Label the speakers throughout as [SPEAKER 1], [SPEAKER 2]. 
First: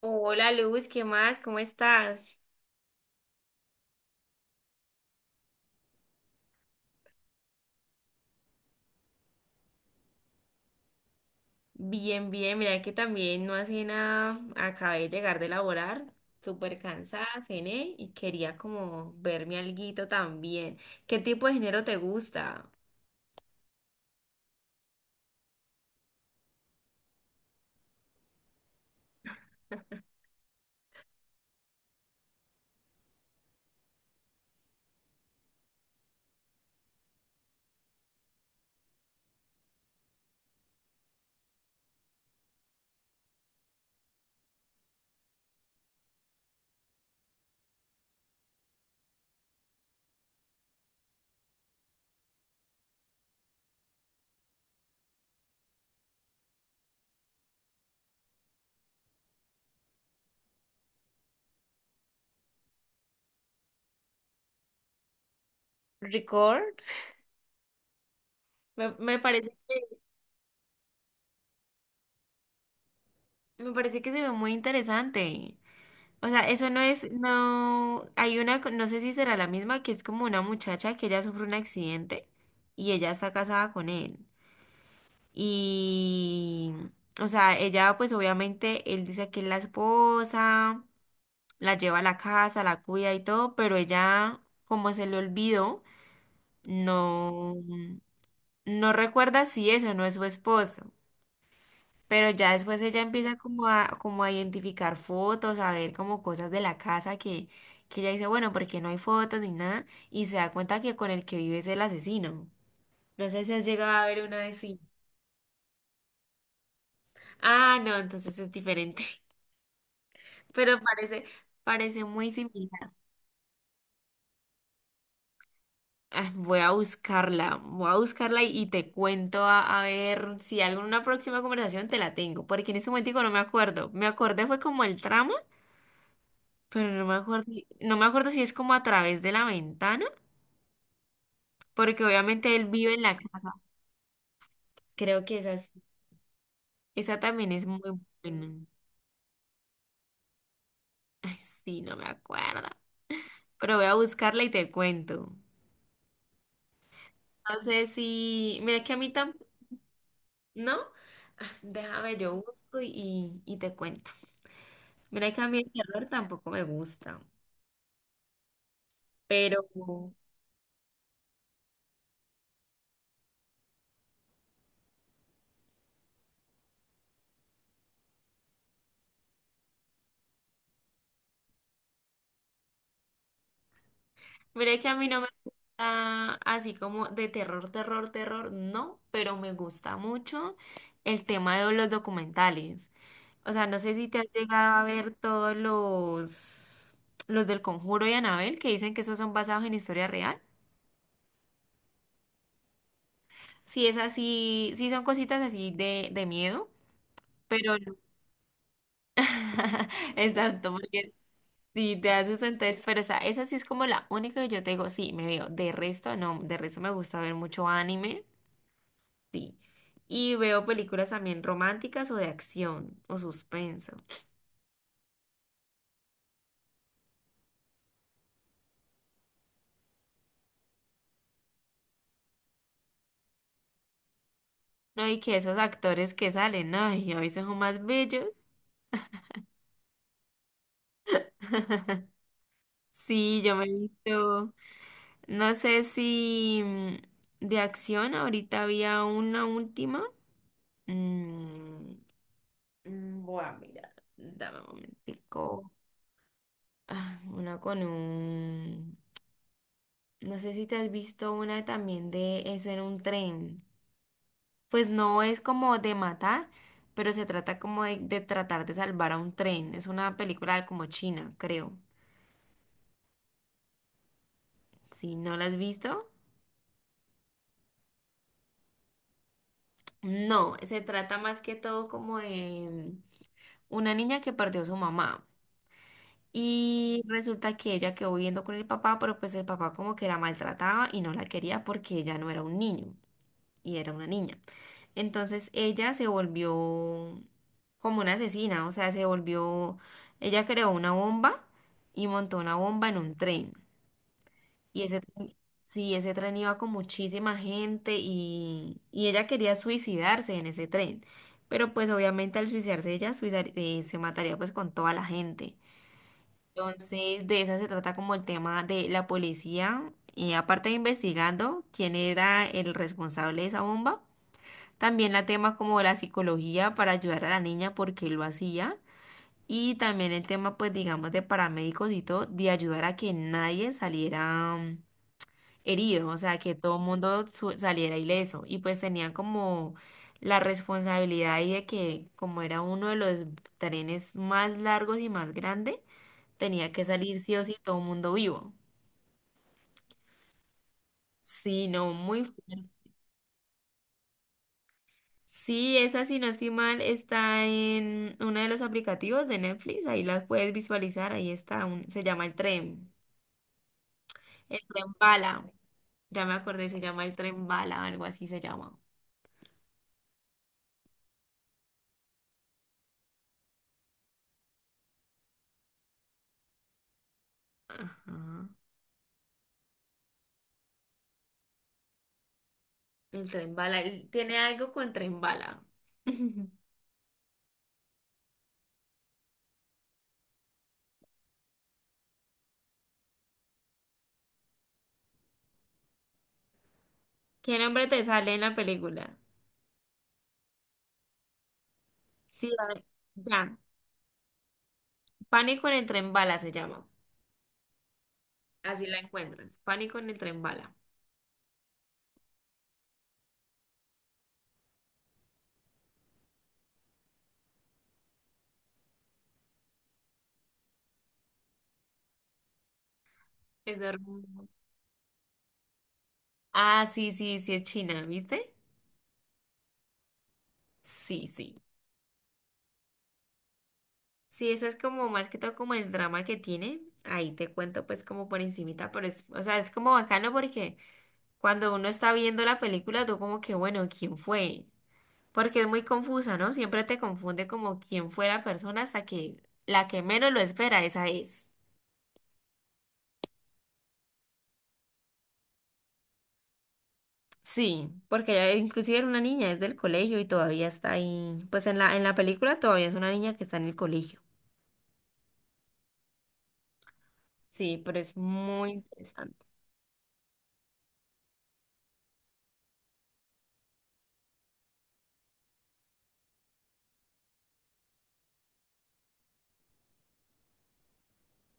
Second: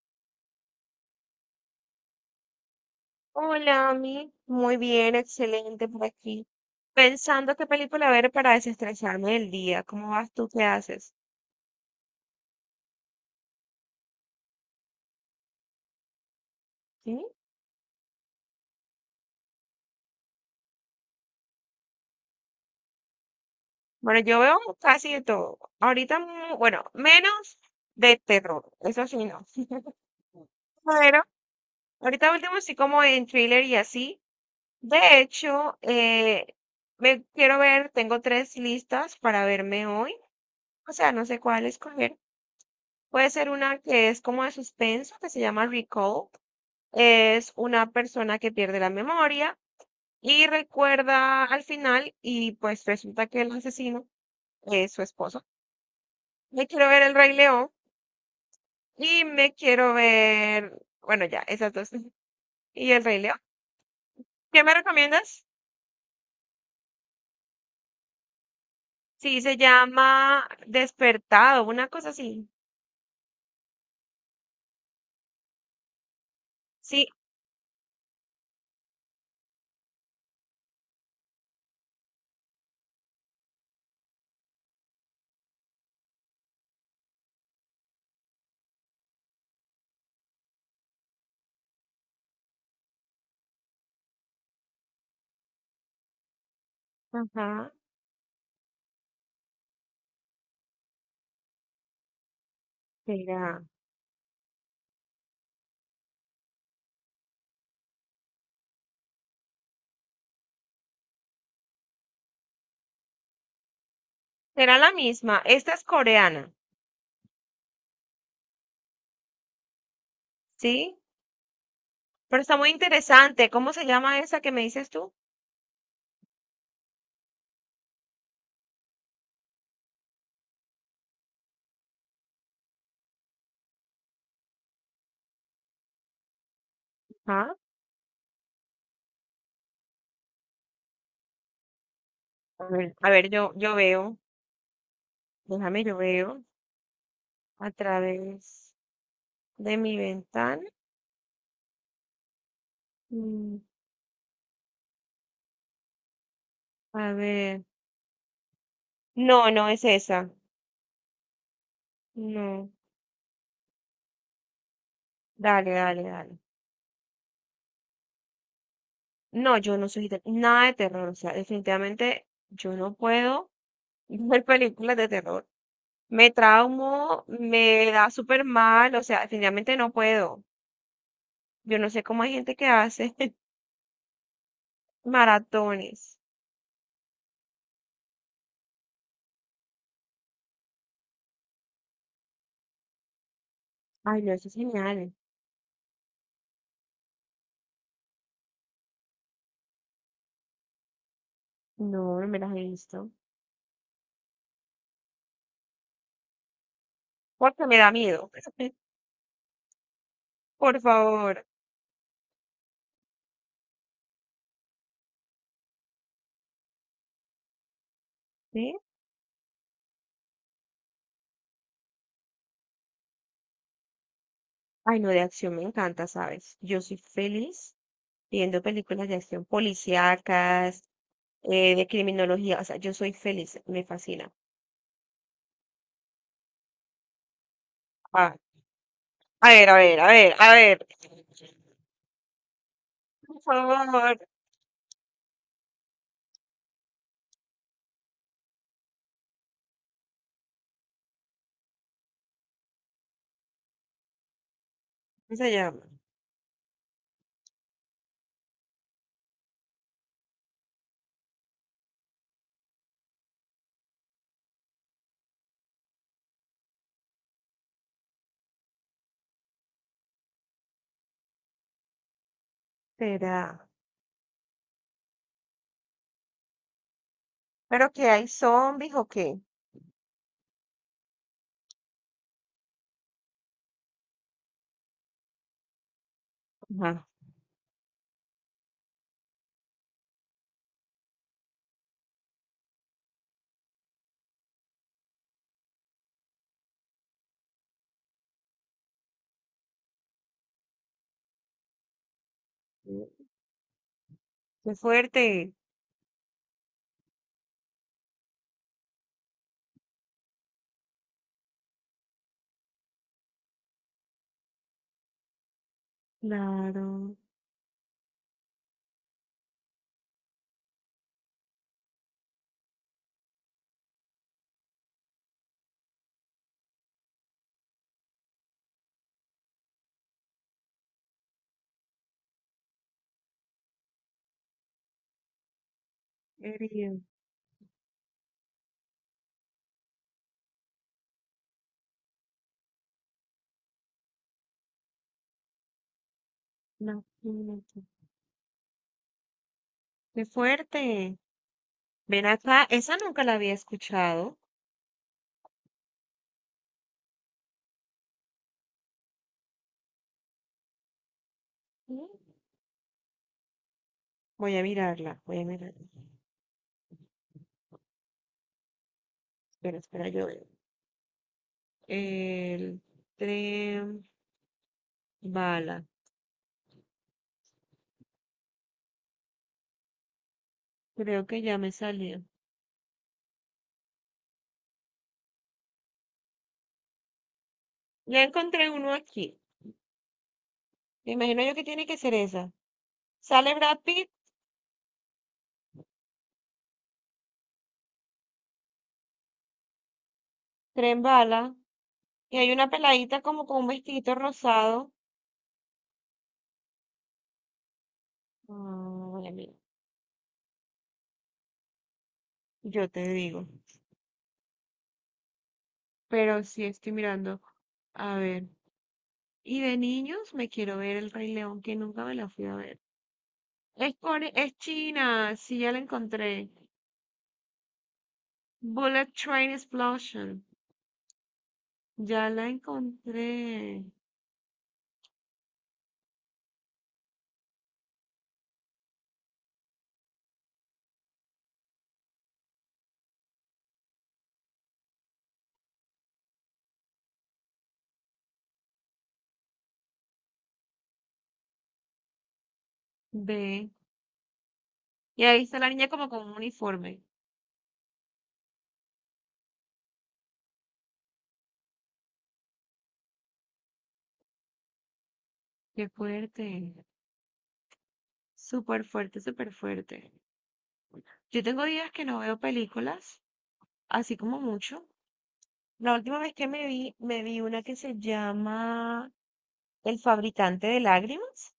[SPEAKER 1] Hola Luz, ¿qué más? ¿Cómo estás?
[SPEAKER 2] Hola, Ami. Muy bien, excelente por aquí. Pensando qué película ver para desestresarme del día. ¿Cómo vas tú? ¿Qué haces?
[SPEAKER 1] Bien, bien, mira que también no hace nada, acabé de llegar de laborar, súper
[SPEAKER 2] ¿Sí?
[SPEAKER 1] cansada, cené y quería como verme alguito también. ¿Qué tipo de género te gusta?
[SPEAKER 2] Bueno, yo veo casi de todo. Ahorita, menos de terror. Eso sí, no. Pero ahorita último sí como en thriller y así. De hecho, me quiero ver, tengo tres listas para verme hoy. O sea, no sé cuál escoger. Puede ser una que es como de suspenso, que se llama Recall. Es una persona que pierde la memoria y recuerda al final y pues resulta que el asesino es su esposo. Me quiero ver El Rey León y me quiero ver, bueno, ya, esas dos. Y El Rey León. ¿Qué me recomiendas?
[SPEAKER 1] ¿Record? Me
[SPEAKER 2] Sí,
[SPEAKER 1] parece
[SPEAKER 2] se
[SPEAKER 1] que,
[SPEAKER 2] llama Despertado, una cosa así.
[SPEAKER 1] me parece que se ve muy interesante. O sea, eso no
[SPEAKER 2] Sí,
[SPEAKER 1] es, no, hay una, no sé si será la misma, que es como una muchacha que ella sufre un accidente y ella está casada con él. Y, o sea, ella pues obviamente, él dice que es la esposa, la lleva a la casa, la cuida y todo, pero ella, como se le olvidó, no,
[SPEAKER 2] ajá,
[SPEAKER 1] no recuerda si eso no es su esposo. Pero ya después ella empieza
[SPEAKER 2] será.
[SPEAKER 1] como a identificar fotos, a ver como cosas de la casa que ella dice, bueno, porque no hay fotos ni nada, y se da cuenta que con el que vive es el asesino. No sé si has llegado a ver una de
[SPEAKER 2] Será
[SPEAKER 1] sí.
[SPEAKER 2] la misma. Esta es coreana,
[SPEAKER 1] Ah, no, entonces es diferente. Pero
[SPEAKER 2] ¿sí?
[SPEAKER 1] parece muy
[SPEAKER 2] Pero está muy
[SPEAKER 1] similar.
[SPEAKER 2] interesante. ¿Cómo se llama esa que me dices tú?
[SPEAKER 1] Ah, voy a buscarla y te cuento a ver si alguna próxima conversación te la tengo, porque en ese momento no me acuerdo. Me acordé fue como el tramo, pero no me acuerdo,
[SPEAKER 2] Ajá.
[SPEAKER 1] no me acuerdo si es como a través de la ventana, porque obviamente él vive en
[SPEAKER 2] A
[SPEAKER 1] la
[SPEAKER 2] ver, yo,
[SPEAKER 1] casa.
[SPEAKER 2] yo veo.
[SPEAKER 1] Creo que esa,
[SPEAKER 2] Déjame, yo veo
[SPEAKER 1] esa también es
[SPEAKER 2] a
[SPEAKER 1] muy buena.
[SPEAKER 2] través de mi ventana.
[SPEAKER 1] Ay, sí, no me acuerdo,
[SPEAKER 2] Mm.
[SPEAKER 1] pero voy a buscarla y te cuento.
[SPEAKER 2] A
[SPEAKER 1] No
[SPEAKER 2] ver.
[SPEAKER 1] sé si, mira que a mí tampoco.
[SPEAKER 2] No, no es esa.
[SPEAKER 1] ¿No? Ah, déjame, yo
[SPEAKER 2] No.
[SPEAKER 1] busco y te cuento. Mira que a mí el
[SPEAKER 2] Dale, dale,
[SPEAKER 1] terror
[SPEAKER 2] dale.
[SPEAKER 1] tampoco me gusta,
[SPEAKER 2] No,
[SPEAKER 1] pero
[SPEAKER 2] yo no soy de- nada de terror. O sea, definitivamente yo no puedo ver películas de terror. Me traumo, me da súper mal. O sea, definitivamente no puedo. Yo no sé cómo hay gente que hace
[SPEAKER 1] mira que a mí no me
[SPEAKER 2] maratones.
[SPEAKER 1] gusta así como de terror, terror, terror, no, pero me gusta mucho el tema de los documentales. O sea, no sé si te
[SPEAKER 2] Ay,
[SPEAKER 1] has
[SPEAKER 2] no, eso es
[SPEAKER 1] llegado a
[SPEAKER 2] genial.
[SPEAKER 1] ver todos los del Conjuro y Anabel que dicen que esos son basados en historia real.
[SPEAKER 2] No, no me las he visto.
[SPEAKER 1] Si es así, sí son cositas así de miedo,
[SPEAKER 2] Porque
[SPEAKER 1] pero
[SPEAKER 2] me da
[SPEAKER 1] no.
[SPEAKER 2] miedo.
[SPEAKER 1] Exacto,
[SPEAKER 2] Por
[SPEAKER 1] porque
[SPEAKER 2] favor.
[SPEAKER 1] sí, te haces entonces, pero o sea, esa sí es como la única que yo te digo, sí, me veo. De resto, no, de resto me gusta ver mucho anime,
[SPEAKER 2] ¿Sí?
[SPEAKER 1] sí. Y veo películas también románticas o de acción o suspenso.
[SPEAKER 2] Ay, no, de acción me encanta, ¿sabes? Yo soy feliz viendo películas de acción policíacas, de criminología, o sea, yo soy feliz, me fascina.
[SPEAKER 1] No, y que esos actores que salen, no, y a veces son más bellos.
[SPEAKER 2] Ah, a ver, a ver, a ver, a ver. Por
[SPEAKER 1] Sí, yo me he
[SPEAKER 2] favor,
[SPEAKER 1] visto, no sé si de acción, ahorita había una última. Mm, Voy a mirar, dame un
[SPEAKER 2] ¿cómo se
[SPEAKER 1] momentico.
[SPEAKER 2] llama?
[SPEAKER 1] Ah, una con un... No sé si te has visto una también de eso en un tren. Pues no es como de matar, pero se trata como de tratar de salvar a un tren. Es una película como china, creo.
[SPEAKER 2] Será.
[SPEAKER 1] Si no la has visto,
[SPEAKER 2] ¿Pero que hay zombies o qué?
[SPEAKER 1] no, se trata más que todo como de una niña que perdió a su mamá. Y
[SPEAKER 2] Ajá.
[SPEAKER 1] resulta que ella quedó viviendo con el papá, pero pues el papá como que la maltrataba y no la quería porque ella no era un niño. Y era una niña. Entonces ella se volvió como una asesina, o sea, se volvió, ella creó una bomba y montó una bomba en un tren.
[SPEAKER 2] Qué
[SPEAKER 1] Y ese tren,
[SPEAKER 2] fuerte.
[SPEAKER 1] sí, ese tren iba con muchísima gente y ella quería suicidarse en ese tren. Pero pues obviamente al suicidarse ella se mataría pues con toda la gente.
[SPEAKER 2] Claro,
[SPEAKER 1] Entonces, de esa se trata como el tema de la policía, aparte de investigando quién era el responsable de esa bomba, también la tema como de la psicología para ayudar a la niña porque lo hacía. Y también el tema, pues digamos, de paramédicos y todo, de ayudar a que nadie saliera herido, o sea, que todo el
[SPEAKER 2] herido.
[SPEAKER 1] mundo saliera ileso. Y pues tenían como la responsabilidad ahí de que como era uno de los trenes más largos y más grande, tenía que
[SPEAKER 2] No,
[SPEAKER 1] salir sí o sí todo el
[SPEAKER 2] imagínate.
[SPEAKER 1] mundo vivo.
[SPEAKER 2] Qué fuerte.
[SPEAKER 1] Sí, no, muy
[SPEAKER 2] Ven acá,
[SPEAKER 1] fuerte.
[SPEAKER 2] esa nunca la había escuchado.
[SPEAKER 1] Sí, esa, si no estoy mal, está en uno de los aplicativos de Netflix. Ahí las puedes visualizar. Ahí está. Se llama el
[SPEAKER 2] Mm.
[SPEAKER 1] tren.
[SPEAKER 2] Voy
[SPEAKER 1] El
[SPEAKER 2] a
[SPEAKER 1] tren
[SPEAKER 2] mirarla, voy
[SPEAKER 1] bala.
[SPEAKER 2] a mirarla.
[SPEAKER 1] Ya me acordé, se llama el tren bala, algo así se llama.
[SPEAKER 2] Espera, espera, yo el tren bala.
[SPEAKER 1] Ajá.
[SPEAKER 2] Creo que ya me salió.
[SPEAKER 1] El tren bala. Él tiene algo con tren bala.
[SPEAKER 2] Ya encontré uno aquí. Me imagino yo que tiene que ser esa. Sale Brad Pitt,
[SPEAKER 1] ¿Qué nombre te sale en la película?
[SPEAKER 2] tren bala. Y
[SPEAKER 1] Sí,
[SPEAKER 2] hay
[SPEAKER 1] a
[SPEAKER 2] una
[SPEAKER 1] ver,
[SPEAKER 2] peladita como
[SPEAKER 1] ya.
[SPEAKER 2] con un vestidito rosado.
[SPEAKER 1] Pánico en el tren bala se llama. Así la
[SPEAKER 2] Ay, amigo,
[SPEAKER 1] encuentras. Pánico en el tren bala.
[SPEAKER 2] yo te digo. Pero sí estoy mirando. A ver. Y de niños me quiero ver El Rey León, que nunca me la fui a ver.
[SPEAKER 1] Es de...
[SPEAKER 2] Es, core- es China. Sí, ya la encontré.
[SPEAKER 1] Ah, sí, sí, sí, es China, ¿viste?
[SPEAKER 2] Bullet Train Explosion.
[SPEAKER 1] Sí, sí.
[SPEAKER 2] Ya la encontré.
[SPEAKER 1] Sí, eso es como más que todo como el drama que tiene. Ahí te cuento pues como por encimita, pero es, o sea, es como bacano porque cuando uno está viendo la película, tú como que, bueno, ¿quién fue? Porque es muy confusa, ¿no? Siempre te confunde como quién fue la persona hasta que la que menos lo espera, esa es.
[SPEAKER 2] Ve. Y ahí está la niña como con un uniforme.
[SPEAKER 1] Sí, porque ella inclusive era una niña, es del colegio y todavía está ahí. Pues en la película todavía es una niña que está en el colegio.
[SPEAKER 2] Qué fuerte.
[SPEAKER 1] Sí, pero es muy
[SPEAKER 2] Súper fuerte,
[SPEAKER 1] interesante.
[SPEAKER 2] súper fuerte. Yo tengo días que no veo películas, así como mucho. La última vez que me vi una que se llama El fabricante de lágrimas.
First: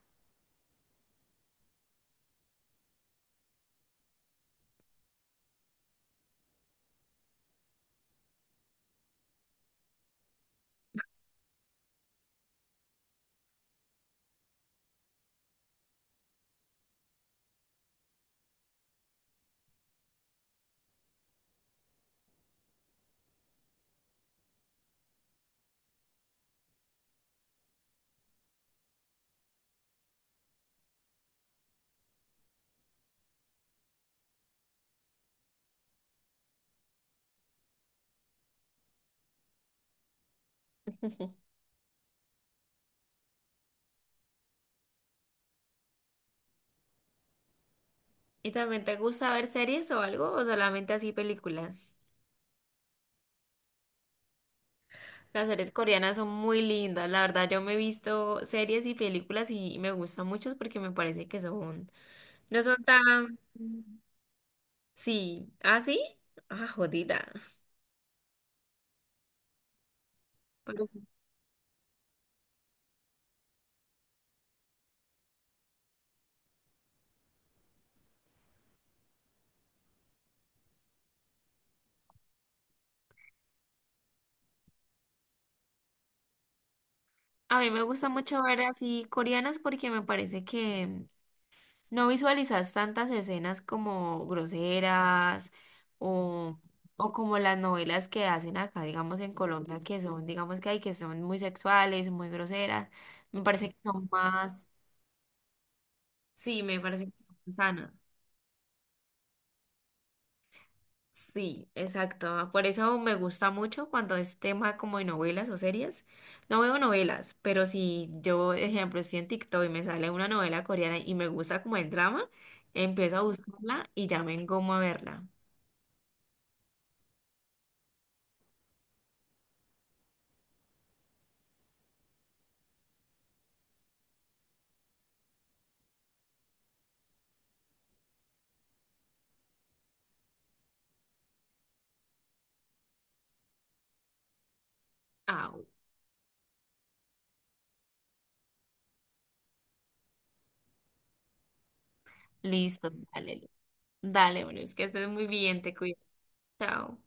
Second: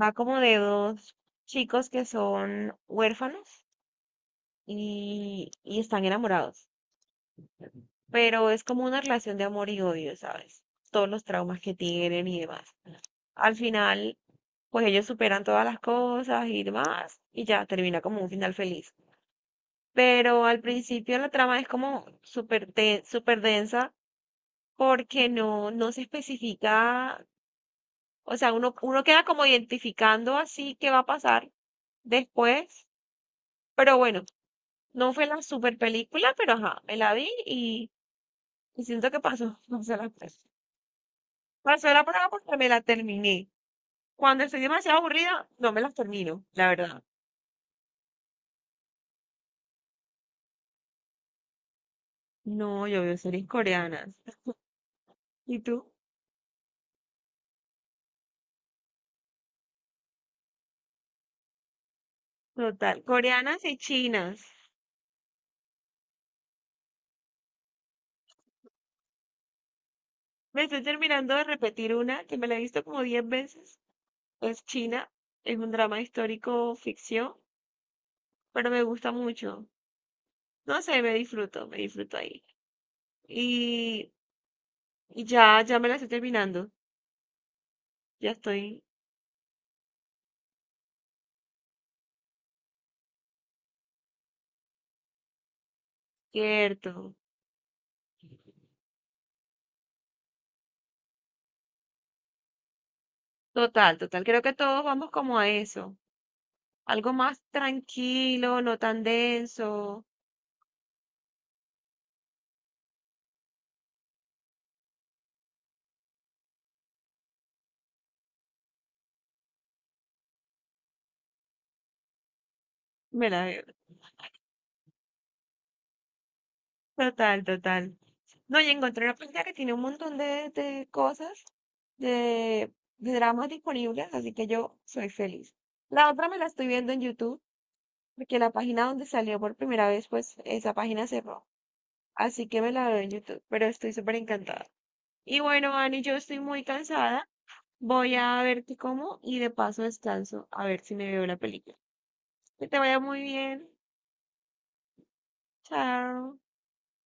[SPEAKER 2] Va como de dos chicos que son huérfanos y están enamorados. Pero es como una relación de amor y odio, ¿sabes? Todos los traumas que tienen y demás. Al final, pues ellos superan todas las cosas y demás, y ya termina como un final feliz. Pero al principio la trama es como súper de- súper densa porque no, no se especifica, o sea, uno queda como identificando así qué va a pasar después, pero bueno, no fue la super película, pero ajá, me la vi y siento que pasó, pasó la prueba. Pasó la prueba porque me la terminé. Cuando estoy demasiado aburrida, no me las termino, la verdad.
[SPEAKER 1] ¿Y también te gusta ver series o algo o solamente así películas?
[SPEAKER 2] No, yo veo series coreanas.
[SPEAKER 1] Las
[SPEAKER 2] Y
[SPEAKER 1] series
[SPEAKER 2] tú,
[SPEAKER 1] coreanas son muy lindas, la verdad yo me he visto series y películas y me gustan muchas porque me parece que son, no son
[SPEAKER 2] total,
[SPEAKER 1] tan,
[SPEAKER 2] coreanas y chinas.
[SPEAKER 1] sí, ¿ah, sí? Ah, jodida.
[SPEAKER 2] Me estoy
[SPEAKER 1] Pero sí.
[SPEAKER 2] terminando de repetir una que me la he visto como 10 veces. Es China, es un drama histórico ficción, pero me gusta mucho. No sé, me disfruto ahí. Y, y ya, ya me la estoy terminando.
[SPEAKER 1] A mí me gusta
[SPEAKER 2] Ya
[SPEAKER 1] mucho ver
[SPEAKER 2] estoy
[SPEAKER 1] así coreanas porque me parece que no visualizas tantas escenas como groseras o, o
[SPEAKER 2] cierto.
[SPEAKER 1] como las novelas que hacen acá, digamos en Colombia, que son, digamos que hay que son muy sexuales, muy groseras. Me parece que
[SPEAKER 2] Total,
[SPEAKER 1] son
[SPEAKER 2] total. Creo que
[SPEAKER 1] más.
[SPEAKER 2] todos vamos como a eso.
[SPEAKER 1] Sí, me parece que
[SPEAKER 2] Algo más
[SPEAKER 1] son sanas.
[SPEAKER 2] tranquilo, no tan denso.
[SPEAKER 1] Sí, exacto. Por eso me gusta mucho cuando es tema como de novelas o series. No veo novelas, pero si yo, ejemplo, estoy en TikTok y me sale una novela coreana y me gusta como el drama, empiezo a
[SPEAKER 2] Me la veo.
[SPEAKER 1] buscarla y ya me engomo a verla.
[SPEAKER 2] Total, total. No, y encontré una página que tiene un montón de cosas, de, de dramas disponibles, así que yo soy feliz. La otra me la estoy viendo en YouTube, porque la página donde salió por primera vez, pues esa página cerró. Así que me la veo en YouTube, pero estoy súper encantada. Y
[SPEAKER 1] Ah,
[SPEAKER 2] bueno, Ani, yo estoy muy cansada. Voy a ver qué como y de paso descanso a ver si me veo la película. Que te
[SPEAKER 1] listo,
[SPEAKER 2] vaya muy
[SPEAKER 1] dale.
[SPEAKER 2] bien.
[SPEAKER 1] Dale, bueno, es que estés muy bien, te cuido.
[SPEAKER 2] Chao.
[SPEAKER 1] Chao.